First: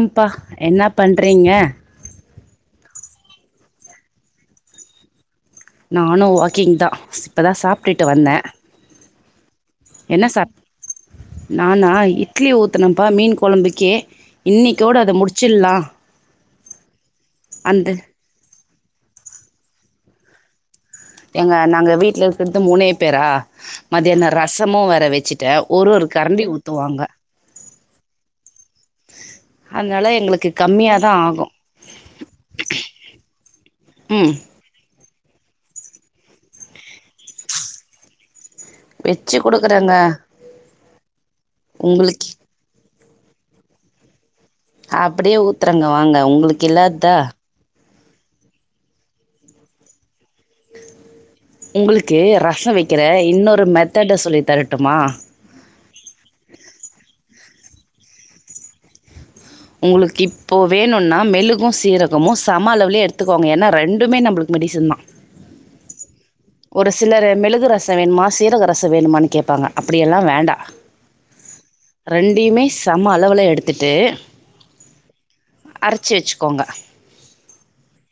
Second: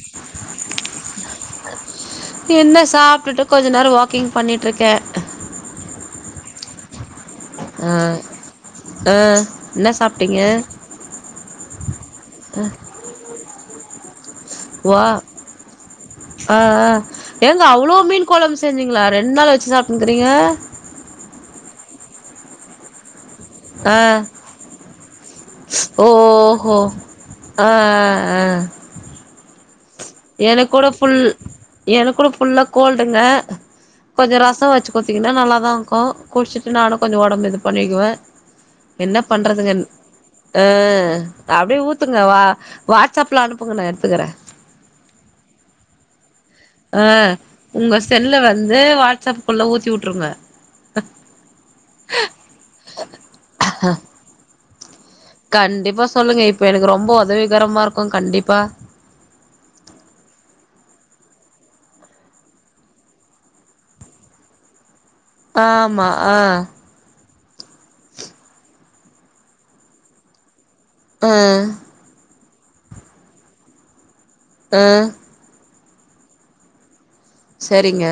ம்பா என்ன பண்றீங்க என்ன சாப்ட்டுட்டு கொஞ்ச நேர வாக்கிங் பண்ணிட்ருக்கே நானு வாக்கிங் தா இப்பதா ஆ சாப்ட்டுட்டு வந்த ஆ என்ன சாப் நானா இட்லி ஊத்துனம்ப்பா மீன் கொழம்புக்கே இன்னைக்கோட வா அத முடிச்சிட்லா அ அ எங்க அந்த அவ்ளோ மீன் கொழம்பு செஞ்சீங்ளா ரெண் நாள் வச்சு சாப்புனுக்றீங்க ஏங்க நாங்க வீட்ல இர்க்ற்து மூணே பேரா ஆ மத்யான ரசமு வேற வெச்சி ட ஒரு ஓ ஒரு கரண்டி ஓஹோ ஊத்துவாங்க ஆ ஆ அதனால எங்களுக்கு எனக் கூட கம்மியா தா ஃபுல் ஆகு எனக் கூட ஃபுல்லா கோல்டுங்க ம் கொஞ்ச ரச வச் கோத்தீங்கனா நல்லாதா இருக்கு குட்ச்சிட்டு நானு கொஞ்ச ஒடம்பு இது பண்ணிக்கிவ என்ன வெச்சு பண்றதுங்கன் குடுக்குறேங்க அ அப்டியே ஊத்துங்க உங்களுக்கு வா வாட்ஸ் அப்ல அனுப்புங்க நா எட்த்துக்குற அப்புடியே ஊத்துறங்க வாங்க உங்குளுக் அ உங்க செல்ல வந்து வாட்ஸ் அப்க்குள்ள ஊத்தி விட்ருங்க உங்குளுக்கு ரச வெக்கிற இன்னொரு மெத்தேட சொல்லி தரட்டுமா கண்டிப்பாக சொல்லுங்க இப்ப எனக்கு ரொம்ப ஒதவிகரமா இருக்கு கண்டிப்பா ஒங்ளுக் இப்போ வேணுன்னா மெளுகு சீரகமு சம அளவுல எடுத்துக்கோங்க ஏன்னா ரெண்டுமே நம்மளுக்கு மெடிசந்தா ஆமா அ ஒரு சிலர் மெளுகு ரச வேண்மா சீரக ரச வேணுமானு கேப்பாங்க அப்புடி எல்லா வேண்டா அ ரெண்டுயுமே செம அளவுல எடுத்துட்டு அ அரச்சி வெச்சிக்கோங்க சரிங்க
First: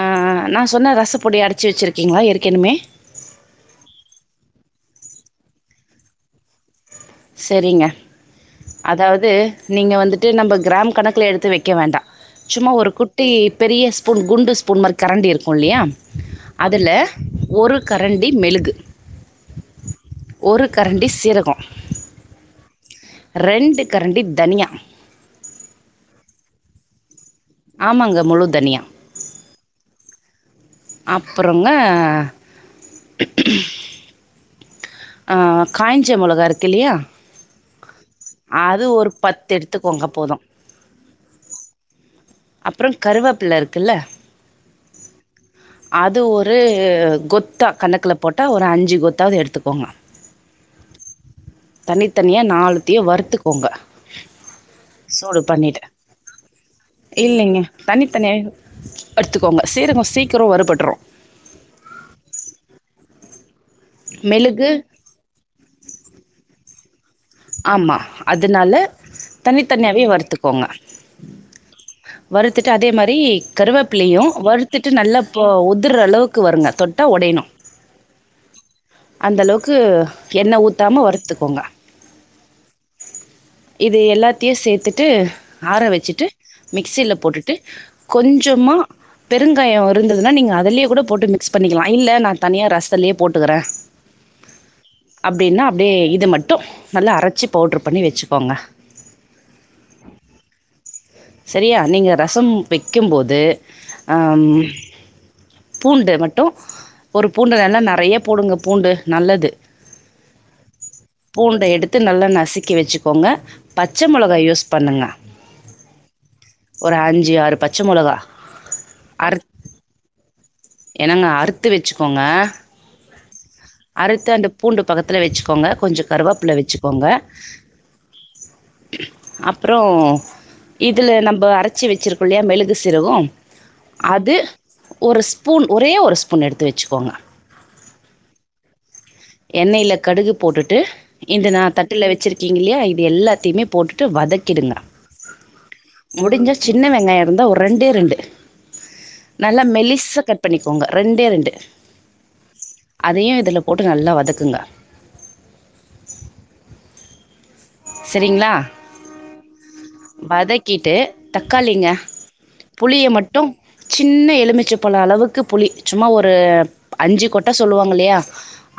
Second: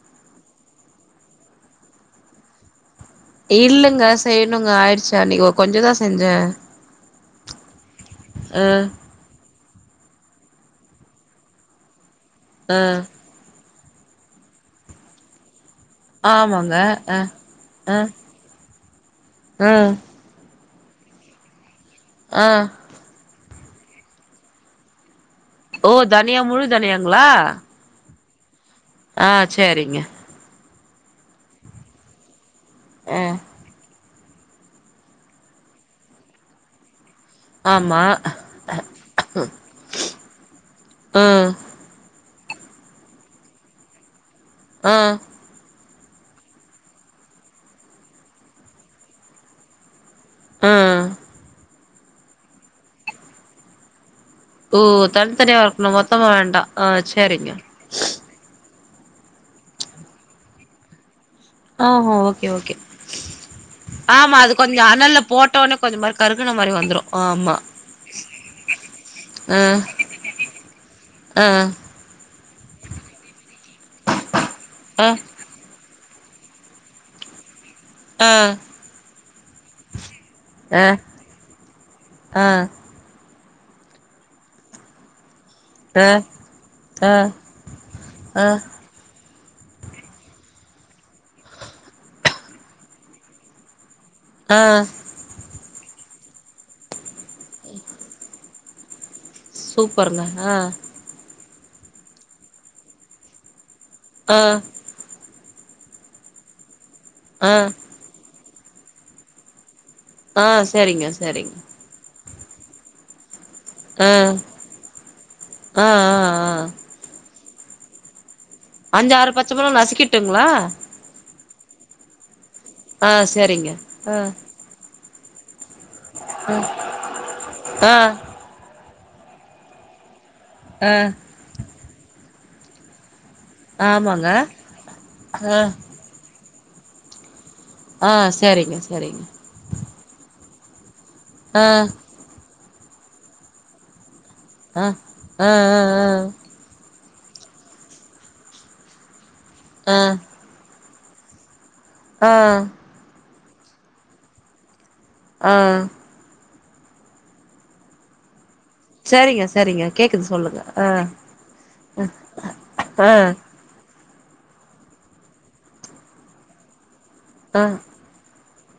அ அ நா சொன்ன ரசப்பொடி அரச்சு வெச்சுருக்கீங்ளா ஏற்கெனுமே இல்லங்க செய்யணுங்க ஆயிடுச்சா அன்னக்கு கொஞ்சந்தா செஞ்ச செரிங்க அதாவுது நீங்க வந்துட்டு நம்ப் கிராம் கணக்குல எடுத்து வெக்க வேண்டா சும்மா ஆ ஒரு குட் குட்டி பெரிய ஸ்பூன் குண்டு ஸ்பூன் மாரி கரண்டி இருக்கு இல்லியா ஆமாங்க அதுல ஆ ஒரு ஆ கரண்டி மெழுகு ஆ ஒரு கரண்டி சீரகோ ஆ ரெண்டு கரண்டி தனியா ஓ தனியா முழு தனியாங்களா ஆமாங்க முழு தனியா ஆ சேரிங்க அப்புறங்க ஆ ஆ காய்ஞ்ச மொளகா இருக்கு ல்லியா ஆமா அது ஒரு பத்து எடுத்துக்கோங்க போது ஆ அப்புறோ கருவேப்புல இருக்குல்ல ஆ அது ஒரு கொத்தா கணக்குல போட்டா ஒரு அஞ்சு கொத்தாவ்து எடுத்துக்கோங்க ஆ ஆ தனித்தனியா நாளத்தையு வறுத்துக்கோங்க ஓ தனித்தனியா வருக்கணு மொத்தமா வேண்டா ஆ சரிங்க இல்லேங்க தனித்தனியாவே எடுத்துக்கோங்க சீரகோ சீக்கிரோ வருபட்ரு ஓகே ஓகே ஆமா அது மெழுகு கொஞ்சோ அனல்ல போட் டோனே கொஞ்சமாரி கருகுன மாரி வந்துரு ஆமா அதுனால ஆ தனித் தனியாவே வரத்துக்கோங்க ஆ வறுத்துட்டு அதே மாரி கருவேப்பிளையு வறுத்துட்டு ஆ நல்ல இப்போ உதுர்ற அளவுக்கு வருங்க தொட்டா உடையணு ஆ அந்த அளவுக்கு என்ன ஆ ஊத்தாம வருத்துக்கோங்க ஆ இது எல்லாத்தையு சேத்துட்டு ஆற வச்சுட்டு மிக்சியில ஆ போட்டுட்டு ஆ ஆ கொஞ்சமா பெருங்காயோ இருந்ததுனா நீங்க அதலயே கூட போட்டு மிக்ஸ் பண்ணிக்கலா இல்ல நா தனியா ரஸ்த்துலே போட்டுக்கிறே ஆ அப்டின்னா அப்டியே இது மட்டு நல்லா அரச்சி பவுட்ரு பண்ணி வச்சுக்கோங்க சூப்பருங்க ஆ சரியா நீங்க ரசம் வெக்கும்போது ஆ அம் பூண்டு மட்டு ஒரு ஆ பூண்டு நல்லா நெறைய போடுங்க பூண்டு நல்லது ஆ சேரிங்க சேரிங் எட்த்து நல்லா நசுக்கி வச்சுக்கோங்க பச்ச ஆ மொளகா யூஸ் பண்ணுங்க ஆ ஆ ஆ ஒரு அஞ்சு ஆறு பச்ச மொளகா அஞ்சு ஆறு பச்ச மெலகா நசிக்கிட்டுங்களா என்னங்க அறுத்து வச்சுக்கோங்க ஆ செரிங்க ஆ அறுத்து அந்த பூண்டு பக்கதுல வெச்சுக்கோங்க கொஞ்சோ கருவேப்பிள வெச்சுக்கோங்க ஆ அப்ரோ ஆ இதுல நம்ம அரச்சி வெச்சிருக்கோ இல்லயா மெழுகு சீரகோ ஆமாங்க அது ஒரு ஆ ஸ்பூன் ஒரே ஒரு ஸ்பூன் எடுத்து வச்சுக்கோங்க ஆ சேரிங்க சேரிங்க எண்ணெயில கடுகு போட்டுட்டு இந்த நா ஆ தட்டுல வச்சிருக்கீங்கல்லையா இது எல்லாத்தையுமே போட்டுட்டு வதக்கிடுங்க ஆ ஆ ஆ முடிஞ்சா சின்ன வெங்காயோ இருந்தா ஒரு ரெண்டே ரெண்டு நல்லா ஆ ஆ மெலிசா கட் பண்ணிக்கோங்க ரெண்டே ரெண்டு ஆ அதயு இதுல போட்டு நல்லா வதக்குங்க ஆ சரிங்களா சரிங்க சரிங்க கேக்குது சொல்லுங்க ஆ வதக்கிட்டு தக்காளிங்க புளிய ஆ மட்டு சின்ன எலுமிச்ச பழ அளவுக்கு புளி சும்மா ஒரு அஞ்சு கொட் ட ஆ சொல்லுவாங்க இல்லையா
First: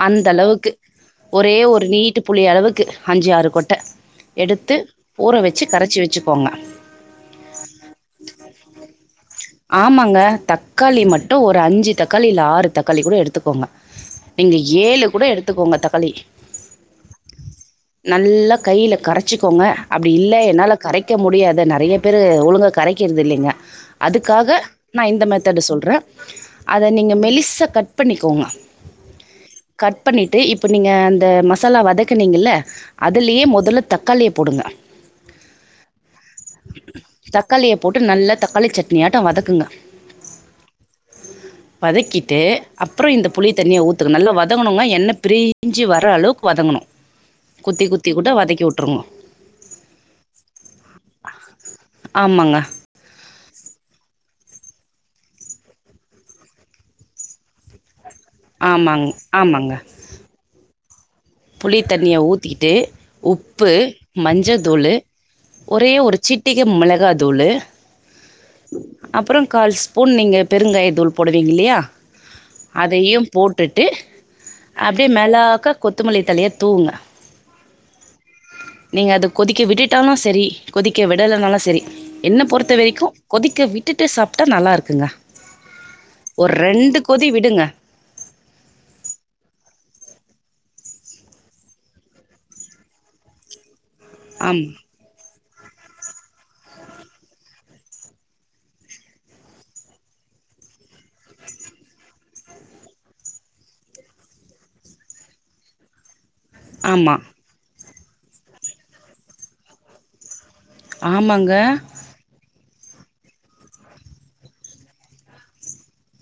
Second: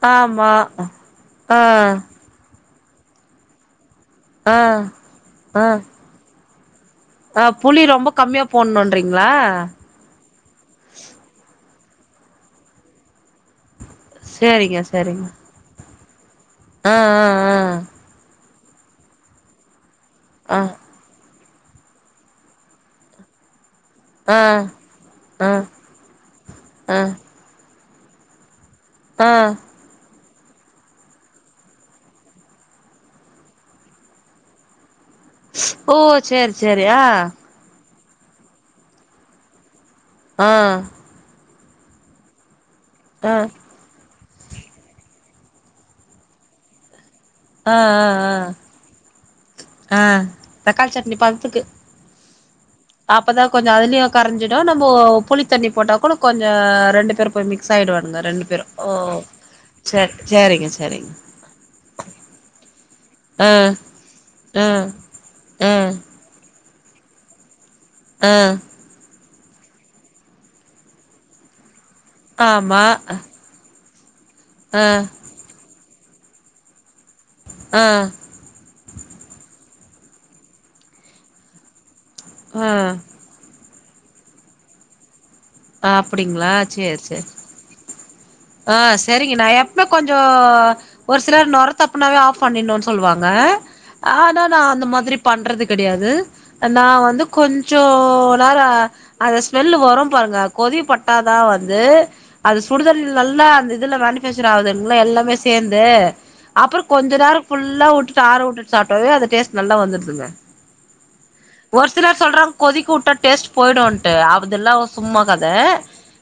அந்த ஆமா அளவுக்கு ஆ ஒரே ஒரு நீட் புளி அளவுக்கு அஞ்சு ஆறு கொட்ட ஆ எடுத்து ஊற ஆ வெச்சு கரச்சு வெச்சுக்கோங்க ஆ புளி ரொம்ப கம்மியா போடணும்றீங்களா ஆமாங்க தக் காளி மட்டு ஒரு அஞ்சு தக்காளி இல்ல ஆறு தக்காளி கூட எடுத்துக்கோங்க நீங்க சரிங்க ஏழு கூட சரிங்க எடுத்து த்துக்கோங்க தக்காளி ஆ ஆ ஆ நல்லா கைல கரச்சிக்கோங்க அப்டி இல்ல ஆ என்னால கரைக்க க்க முடியாது நெறைய பேரு ஒழுங்கா கரைக்கிறது இல்லங்க ஆ அதுக்காக நா இந்த ஆ ஆ மெத்தேடு சொல்ற அத நீங்க ஆ மெலிசா கட் பண்ணிக்கோங்க ஆ கட் பண்ணிட்டு இப்ப நீங்க அந்த மசாலா வதக்கினீங்கல்ல அதுலயே மொத் தல்ல தக்காளிய போடுங்க ஓ சேரி சேரி ஆ தக்காளிய போட்டு நல்லா தக்காளி சட்னியாட்ட வதக்குங்க ஆ வதக்கிட்டு அப்ரோ இந்த ஆ புளி தண்ணிய ஊத் நல்ல வதங்கணுங் எண்ண பிரிஞ்சு வர அளவுக்கு வதங்கணு ஆ குத்தி ஆ குத்தி கூட ஆ வதக்கி விட்ருங்க ஆ தக்காளி சட்னி பததுக்கு ஆமாங்க அப்பதா கொஞ்சோ அதுலயு கரஞ்சிடு நம்ம புளித்தண்ணி போட்டா கூட கொஞ்சோ ரெண்டு பேரு ப்ப மிக்ஸ் ஆயிடு வானுங்க ரெண்டு பேரும் ஆமாங்க ஆமாங்க புளி தண்ணிய ஊத்திட்டு ஆ உப்பு மஞ்சள் ஆ தூளு ஆ ஒரே ஒரு சிட் ட்டிக்க மிளகா தூளு ஆ அப்றோ கால் ஸ்பூன் நீங்க பெருங்காய தூள் போடுவீங்க இல்லையா ஆமா அதையும் போட்டுட்டு ஆ அப்டியே மேளாக்க கொத்தமல்லி தழைய தூவுங்க ஆ நீங்க அது கொதிக்க விட்டுட்டாலு செரி கொதிக்க விடலனாலு செரி என்ன ஆ பொறுத்த வரைக்கு கொதிக்க விட்டுட்டு சாப்பிட்டா நல்லா இருக்குங்க அப்டிங்களா ஒரு ரெண்டு சேர் சேர் கொதி விடுங்க ஆ சேரிங்க நா எப்பமே கொஞ்சோ ஒரு சிலர் நொரத்தப்புனாவே ஆஃப் பண்ணினு சொல்லுவாங்க ஆனா நா ஆம் அந்த மாதிரி பண்றது கேடையாது நா வந்து கொஞ்சோ நேரோ அந்த ஸ்மெல்லு வரு பாருங்க கொதி பட்டாதா வந்து அது சுடுதண்ணில நல்லா அந்த இதுல மேனிஃபேக்சர் ஆகுதுல்லாங்க எல்லாமே சேந்து அப்றோ கொஞ்ச ஆமாம் நேரோ ஃபுல்லா உட்டுட்டு ஆற உட்டுட்டு சாப்ட்டவே அது டேஸ்ட் நல்லா வந்துருதுங்க ஆமாங்க ஒரு சிலர் சொல்றாங்க கொதிக்க உட்டா டேஸ்ட் போயிடுன்ட்டு அதுல்ல சும்மா கத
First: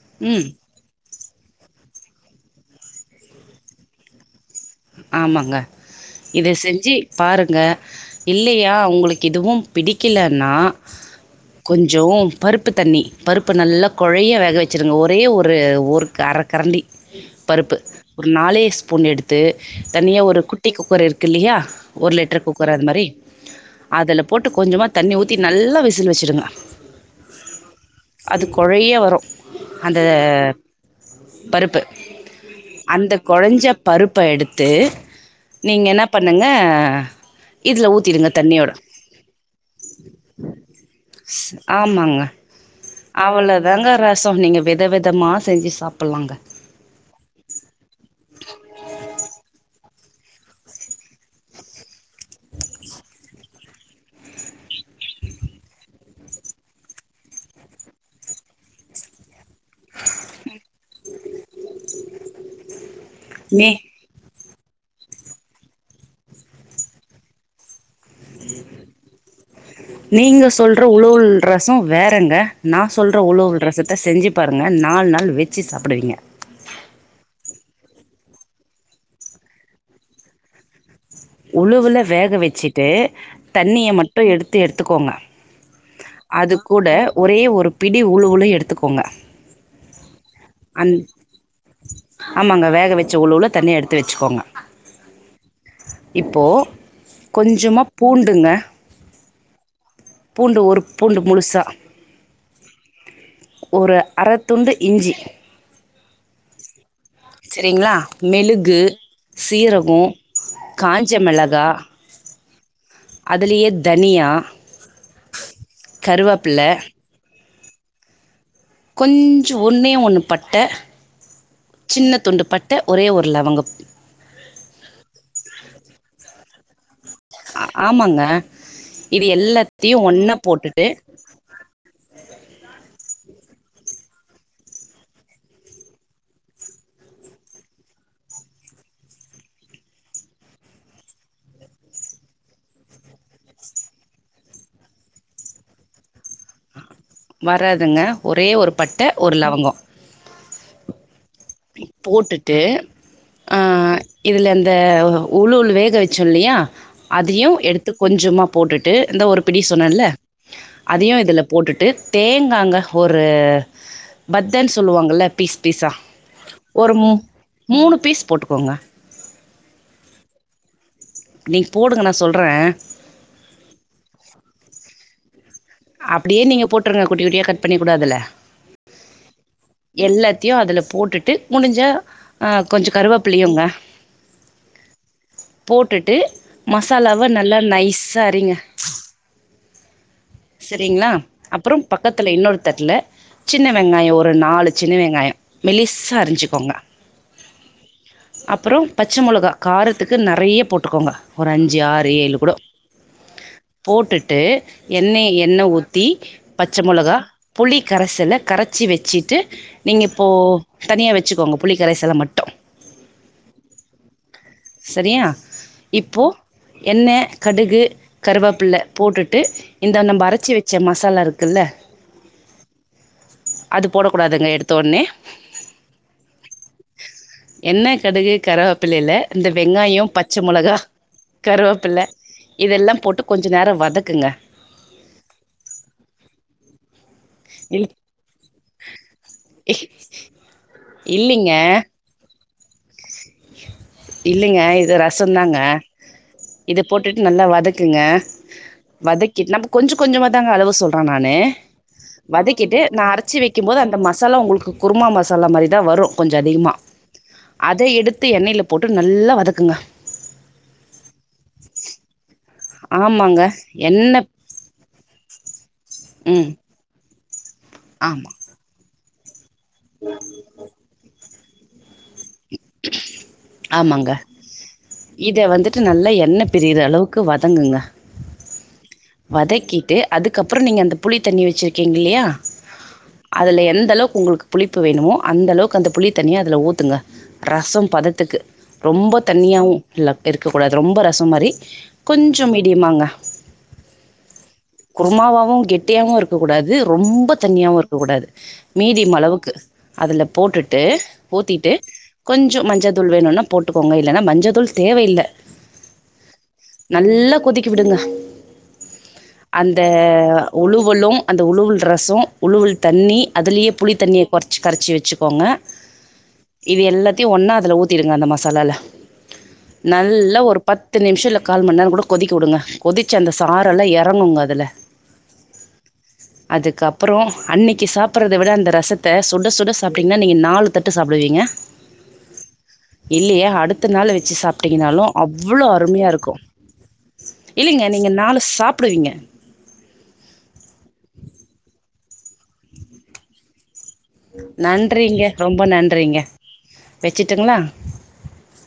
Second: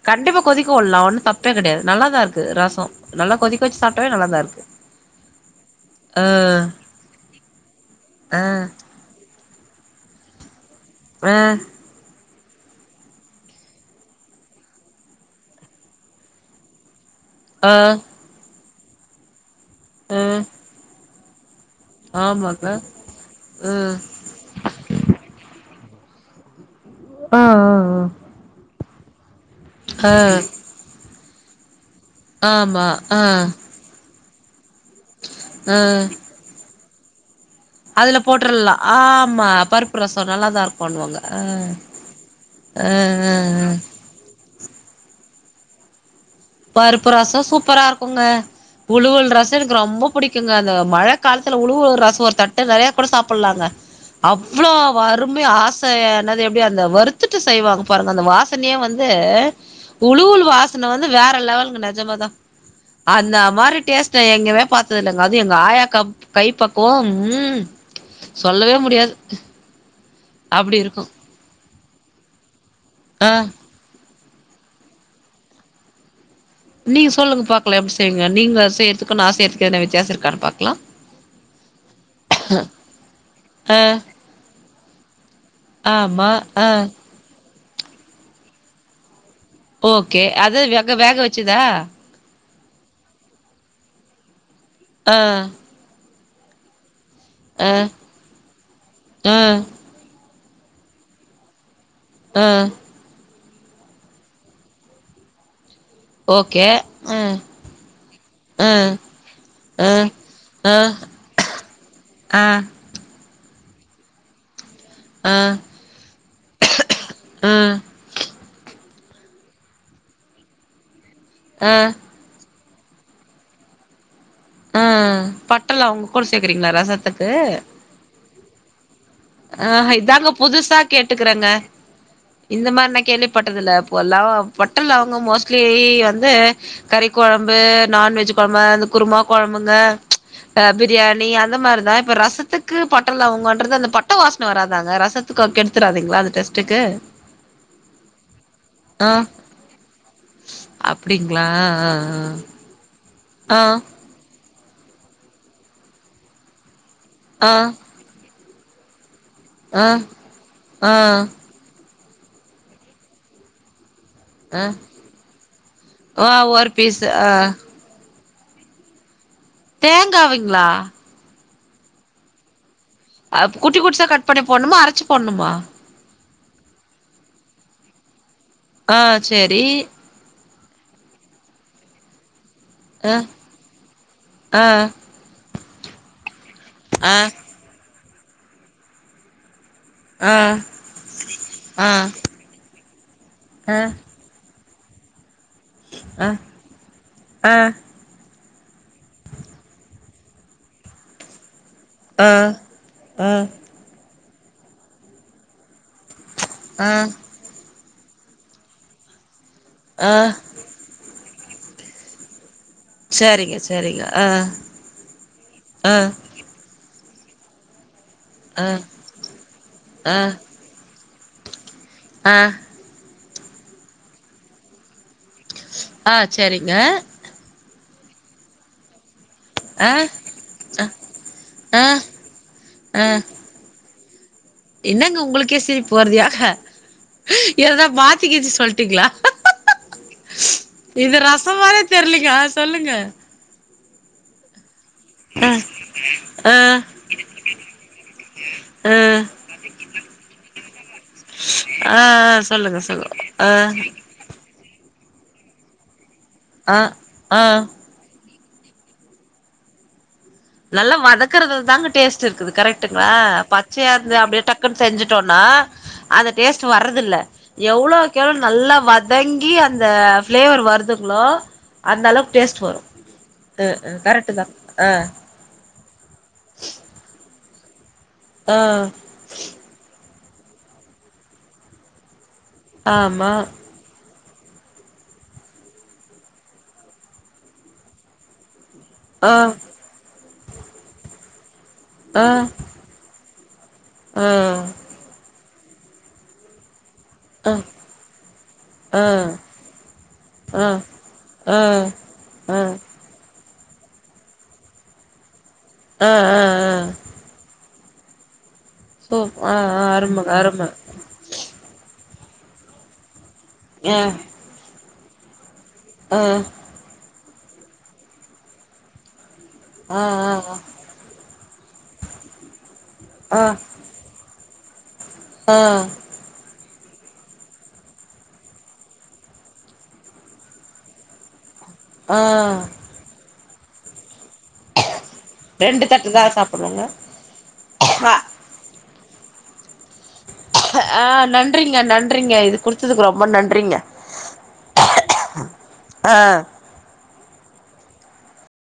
கண்டிப்பா ம் கொதிக் க உல்லா ஒன்னு தப்பே கிடையாது நல்லாதாருக்கு ரசோ நல்லா கொதிக்க வெச்சு சாப்பிட்டவே நல்லாதா இருக்கு ஆமாங்க இத ஆ செஞ்சு பாருங்க ஆ இல்லையா உங்களுக்கு இதுவும் பிடிக்கிலன்னா ஆ கொஞ்சோ பருப்பு தண்ணி பருப்பு நல்லா குழைய வேக வெச்சுருங்க ஒரே ஒரு ஒர் அரக்கரண்டி பருப்பு ஆ ஒரு நாலே ஸ்பூன் எடுத்து ஆ தனியா ஒரு குட்டி குக்கர் இருக்கு இல்லையா ஒரு லிட்டரு குக்கர் ஆமாக்கா அது மாரி ம் அதுல போட்டு கொஞ்சமா தண்ணி ஊத்தி நல்லா விசில் வெச்சிடுங்க ஆ ஆ ஆ அது குழைய வரு அந்த ஆ பருப்பு ஆமா அந்த ஆ குழஞ்ச பருப்ப எடுத்து ஆ நீங்க என்ன பண்ணுங்க இதுல அதுல ஊத்திடுங்க தண்ணியோட போட்ரலா ஆமா பருப்பு ரசோ நல்லாதா இருக்கோண்ணுவாங்க அ ஆமாங்க அ அ அவ்வளோதாங்க அ ரசம் நீங்க வித விதமா செஞ்சு சாப்பலாங்க பருப்பு ரசோ சூப்பரா இருக்குங்க உழுவல் ரசோ எனக்கு ரொம்ப புடிக்குங்க அந்த மழ காலத்துல உழவு ரசோ ஒரு தட்டு நெறைய கூட சாப்பட்லாங்க அவ்ளோ வறுமையா ஆச என்னது எப்டி அந்த வறுத்துட்டு செய்வாங்க பாருங்க அந்த வாச னையே வந்து உளுவுல் வாசன வந்து வேற லெவல்ங்க நெஜமா தா அந்த நீ மாதிரி டேஸ் ட எங்கயுமே பாத்தது இல்லங்க அது எங்க ஆயா கை பக்குவோ ம் சொல்லவே முடியாது அப்டி இருக்கு ரசோ வேறங்க நா சொல்ற ஆ உலவல் ரசத்த செஞ்சு பாருங்க நாலு நாள் வெச்சு சாப்புடுவீங்க நீங்க சொல்லுங்க பாக்கலா எப்டி செய்விங்க நீங்க செய்றதுக்கோ நா செய்யறதுக்கோ எதனா வித்தியாசோ இருக்கானு பாக்லா உழுவுல வேக வெச்சுட்டு ஆ தண்ணிய மட்டு எடுத்து எடுத்துக்கோங்க ஆமா ஆ அதுகூட ஒரே ஒரு பிடி உழுவுலு எடுத்துக்கோங்க ஓகே அது வேக அந் வேக வெச்சுதா ஆமாங்க வேக வெச்ச உழுவுல தனியா எடுத்து வெச்சுக்கோங்க ஆ இப்போ கொஞ்சமா பூண்டுங்க ஆ பூண்டு ஒரு பூண்டு முழுசா ஆ ஒரு அறத்துண்டு இஞ்சி ஓகே செரிங்களா மெழுகு சீரகோ காஞ்ச மிளகா ஆ அதுலயே தனியா கருவேப்பில கொஞ்ச ஒன்னே ஒன்னு பட்ட ஆ சின்ன துண்டு பட்ட ஒரே ஒரு லவங்கம் ஆ பட்ட லவங்க கூட சேக்குறீங்களா ரசத்துக்கு ஆ- ஆமாங்க இது எல்லாத்தையு ஒன்னா போட்டுட்டு ட்டுக்குறேங்க இந்த மாரி நா கேள்விப்பட்டதுல்ல போ ல பட்ட லவங்கம் மோஸ்ட்லி வந்து கறி கொழம்பு நான்வெஜ் கொழம்பு அந்த குருமா கொழம்புங்க அ பிரியாணி அந்த மாரிதா இப்ப ரசத்துக்கு பட்ட லவங்கன்றது அந்த ப ட்ட வாசன வராதாங்க ரசத்துக்கு எடுத்துராதீங்களா அந்த டெஸ்ட்டுக்கு வராதுங்க ஒரே ஒரு பட்ட ஒரு லவங்கொ அப்டிங்ளா போட்டுட்டு ஆ இதுல அந்த உளுவுள் வேக வெச்சொ இல்லையா அதையு ஆ எடுத் து கொஞ்சமா போட்டுட்டு இந்த ஒரு பிடி ஆ சொன்னேல ஆ அதையு இதுல போட்டுட்டு தேங்காங்க ஒரு ஆ ஆ பத்தன்னு சொல்லுவாங்கள்ல பீஸ் பீஸா ஆ ஒ ஒரு மூ மூணு பீஸ் போட்டுக்கோங்க தேங்காவைங்ளா நீங் போடுங்க நா சொல்றே அ குட்டி குட்டியா கட் பண்ணி போட்ணுமா அரச்சு போட்ணுமா அப்டியே நீங்க போட்ருங்க குட்டி குட்டியா கட் பண்ணிக் கூட அதுல ஆ சரி எல்லாத்தையு அதுல போட்டுட்டு முடிஞ்ச அ கொஞ்ச ஆ கருவேப்பிள்ளயுங்க ஆ போட்டுட்டு ஆ மசாலாவ நல்லா நைஸா அறிங்க ஆ சரிங்களா அப்புறோ ஆ பக்கத்துல இன்னொரு தட்டுல சின்ன ஆ வெங்காயொ ஒரு நாலு சின்ன வெங்காயொ மெலிசா ஆ அரிஞ்சுக்கோங்க ஆ அப்புறோ பச்ச மொளகா காரத்துக்கு நறைய போட்டுக்கோங்க ஒரு அஞ்சு ஆறு ஆ ஏழு கூட ஆ போட்டுட்டு எண்ணெய் எண்ண ஊத்தி பச்ச ஆ மொளகா புளி கரசல கரச்சி வெச்சிட்டு நீங்க ஆ இப்போ தனியா வெச்சுக்கோங்க புளி கரச்சத மட்டு சரிங்க சரிங்க ஆ சரியா ஆ இப்போ எண்ண கடுகு ஆ கருவேப்பில்ல போட்டுட்டு இந்த ஆ நம்ம அரச்சு வெச்ச மசாலா இருக்குல்ல ஆ அது போட கூடாதுங்க எடுத்த உட்னே ஆ சரிங்க எண்ண கடுகு கருவேப்பிள்லையில இந்த ஆ வெங்காயொ பச்ச மொளகா ஆ ஆ கருவேப்பிள்ள இதெல்லா போட்டு கொஞ் ச நேர வதக்குங்க என்னங்க உங்களுக்கே சரிப்பு வருதுயா இல் ஏதா மாத்தி கீத்தி சொல்ட்டீங்களா இது ரச இல்லைங்க மாரே தெரிலங்க சொல்லுங்க இல்லைங்க இது ரசொ ஆ தாங்க ஆ இத போட்டுட்டு நல்லா வதக்குங்க வதக்கிட்டு நம்ம கொஞ்சொ கொஞ்சொமா தாங்க அளவு சொல்றா நானு ஆ ஆ வதக்கிட்டு சொல்லுங்க நா சொல்லுங்க அரச்சு வைக்கும் போது அந்த ம மாலா உங்களுக்கு குருமா சாலா உங்களுக்கு குருமா மசாலா மாரி தா வரு கொஞ்ச அதிகமா ஆ ஆ ஆ அத எடுத்து எண்ணைல போட்டு நல்லா வதக்குங்க நல்லா வதக்கறது தாங்க டேஸ்ட் இருக்குது கரெட்டுங்களா ஆமாங்க பச்சையாந்து எண்ணெ அப்டியேட டக் செஞ்சுசோனா அந்த ம் டேஸ்ட் வரதில்ல எவ்ளோக் ஆமா எவ்ளோ நல்லா வத ங்கி அந்த பிளேவர் வருதுங்களோ அந்த அளவு டேஸ்ட் வரு ஆ ஆமாங்க கரெக்டு தா ஆ இத வந்துட்டு நல்லா என்ன பிறியற அளவுக்கு வதங்குங்க ஆ வதக்கிட்டு அதுக்கப்புறோ நீங்க அந்த புளி தண்ணி வெச்சிருக்கீங்க இல்லயா ஆமா அதுல எந்த அளவுக்கு உங்ளுக்கு புளிப்பு வேணுமோ அந்த அளவுக்கு அந்த புளி தண்ணிய அதுல ஊத்துங்க ரசம் பதத்துக்கு ரொம்ப ஆ தண்ணியாவு இல்ல இருக்க கூடாது ரொம்ப ரசம் மாரி ஆ கொஞ்சம் ஆ மீடியமாங்க குருமாவாவு கெட்டியாவு இருக்க கூடாது ரொம்ப அ தண்ணியாவு இருக்க கூடாது ஆ ஆ மீடியம் அளவுக்கு அதுல ஆ போட்டுட்டு ஆ ஊத்திட்டு கொஞ்ச மஞ்சதூள் வேணுனா போட்டுக்கோங்க இல்லன்னா மஞ்ச தூள் தேவையில்ல ஆஆ ஆ நல்லா கொதிக்கி விடுங்க சூப் ஆ அந்த ஆ அருமங்க அரும உழுவலு அந்த உழுவுல் ரசோ உழுவுல் தண்ணி அதுலேயே புளி ஆ தண்ணிய குறச்சி கரச்சி வெச்சுக்கோங்க ஆ இது எல்லாத்தையு ஒன்னா அதுல ஊத்திடுங்க அந்த மசாலால ஆ ஆ நல்லா ஒரு பத்து நிமிஷ இல்ல கால்மண்நேரோ கூட கொதிக்க விடுங்க கொதிச்சி அந்த சாரெல்லா இறங்குங் அதுல ஆ அதுக்கப்பறோ அன்னைக்கி சாப்படறத விட அந்த ரசத்தை சுட சுட சாப்ட்டீங்கனா நீங்கள் நாலு தட்டு சாப்டுவீங்க ஆ இல்லியா அடுத்த நாள் வெச்சி சாப் டீங்கனாலு அவ்ளோ ரெண்டு அருமையா தட்டு இருக்கு தான் சாப்பிடுவோங்க இல்லீங்க நீங்க நாலு சாப்டுவீங்க ஆ நன்றிங்க நன்றிங்க இது குடுத்ததுக்கு ரொம்ப நன்றிங்க நன்றிங்க ரொம்ப ஆ நன்றிங்க வெச்சுட்டுங்களா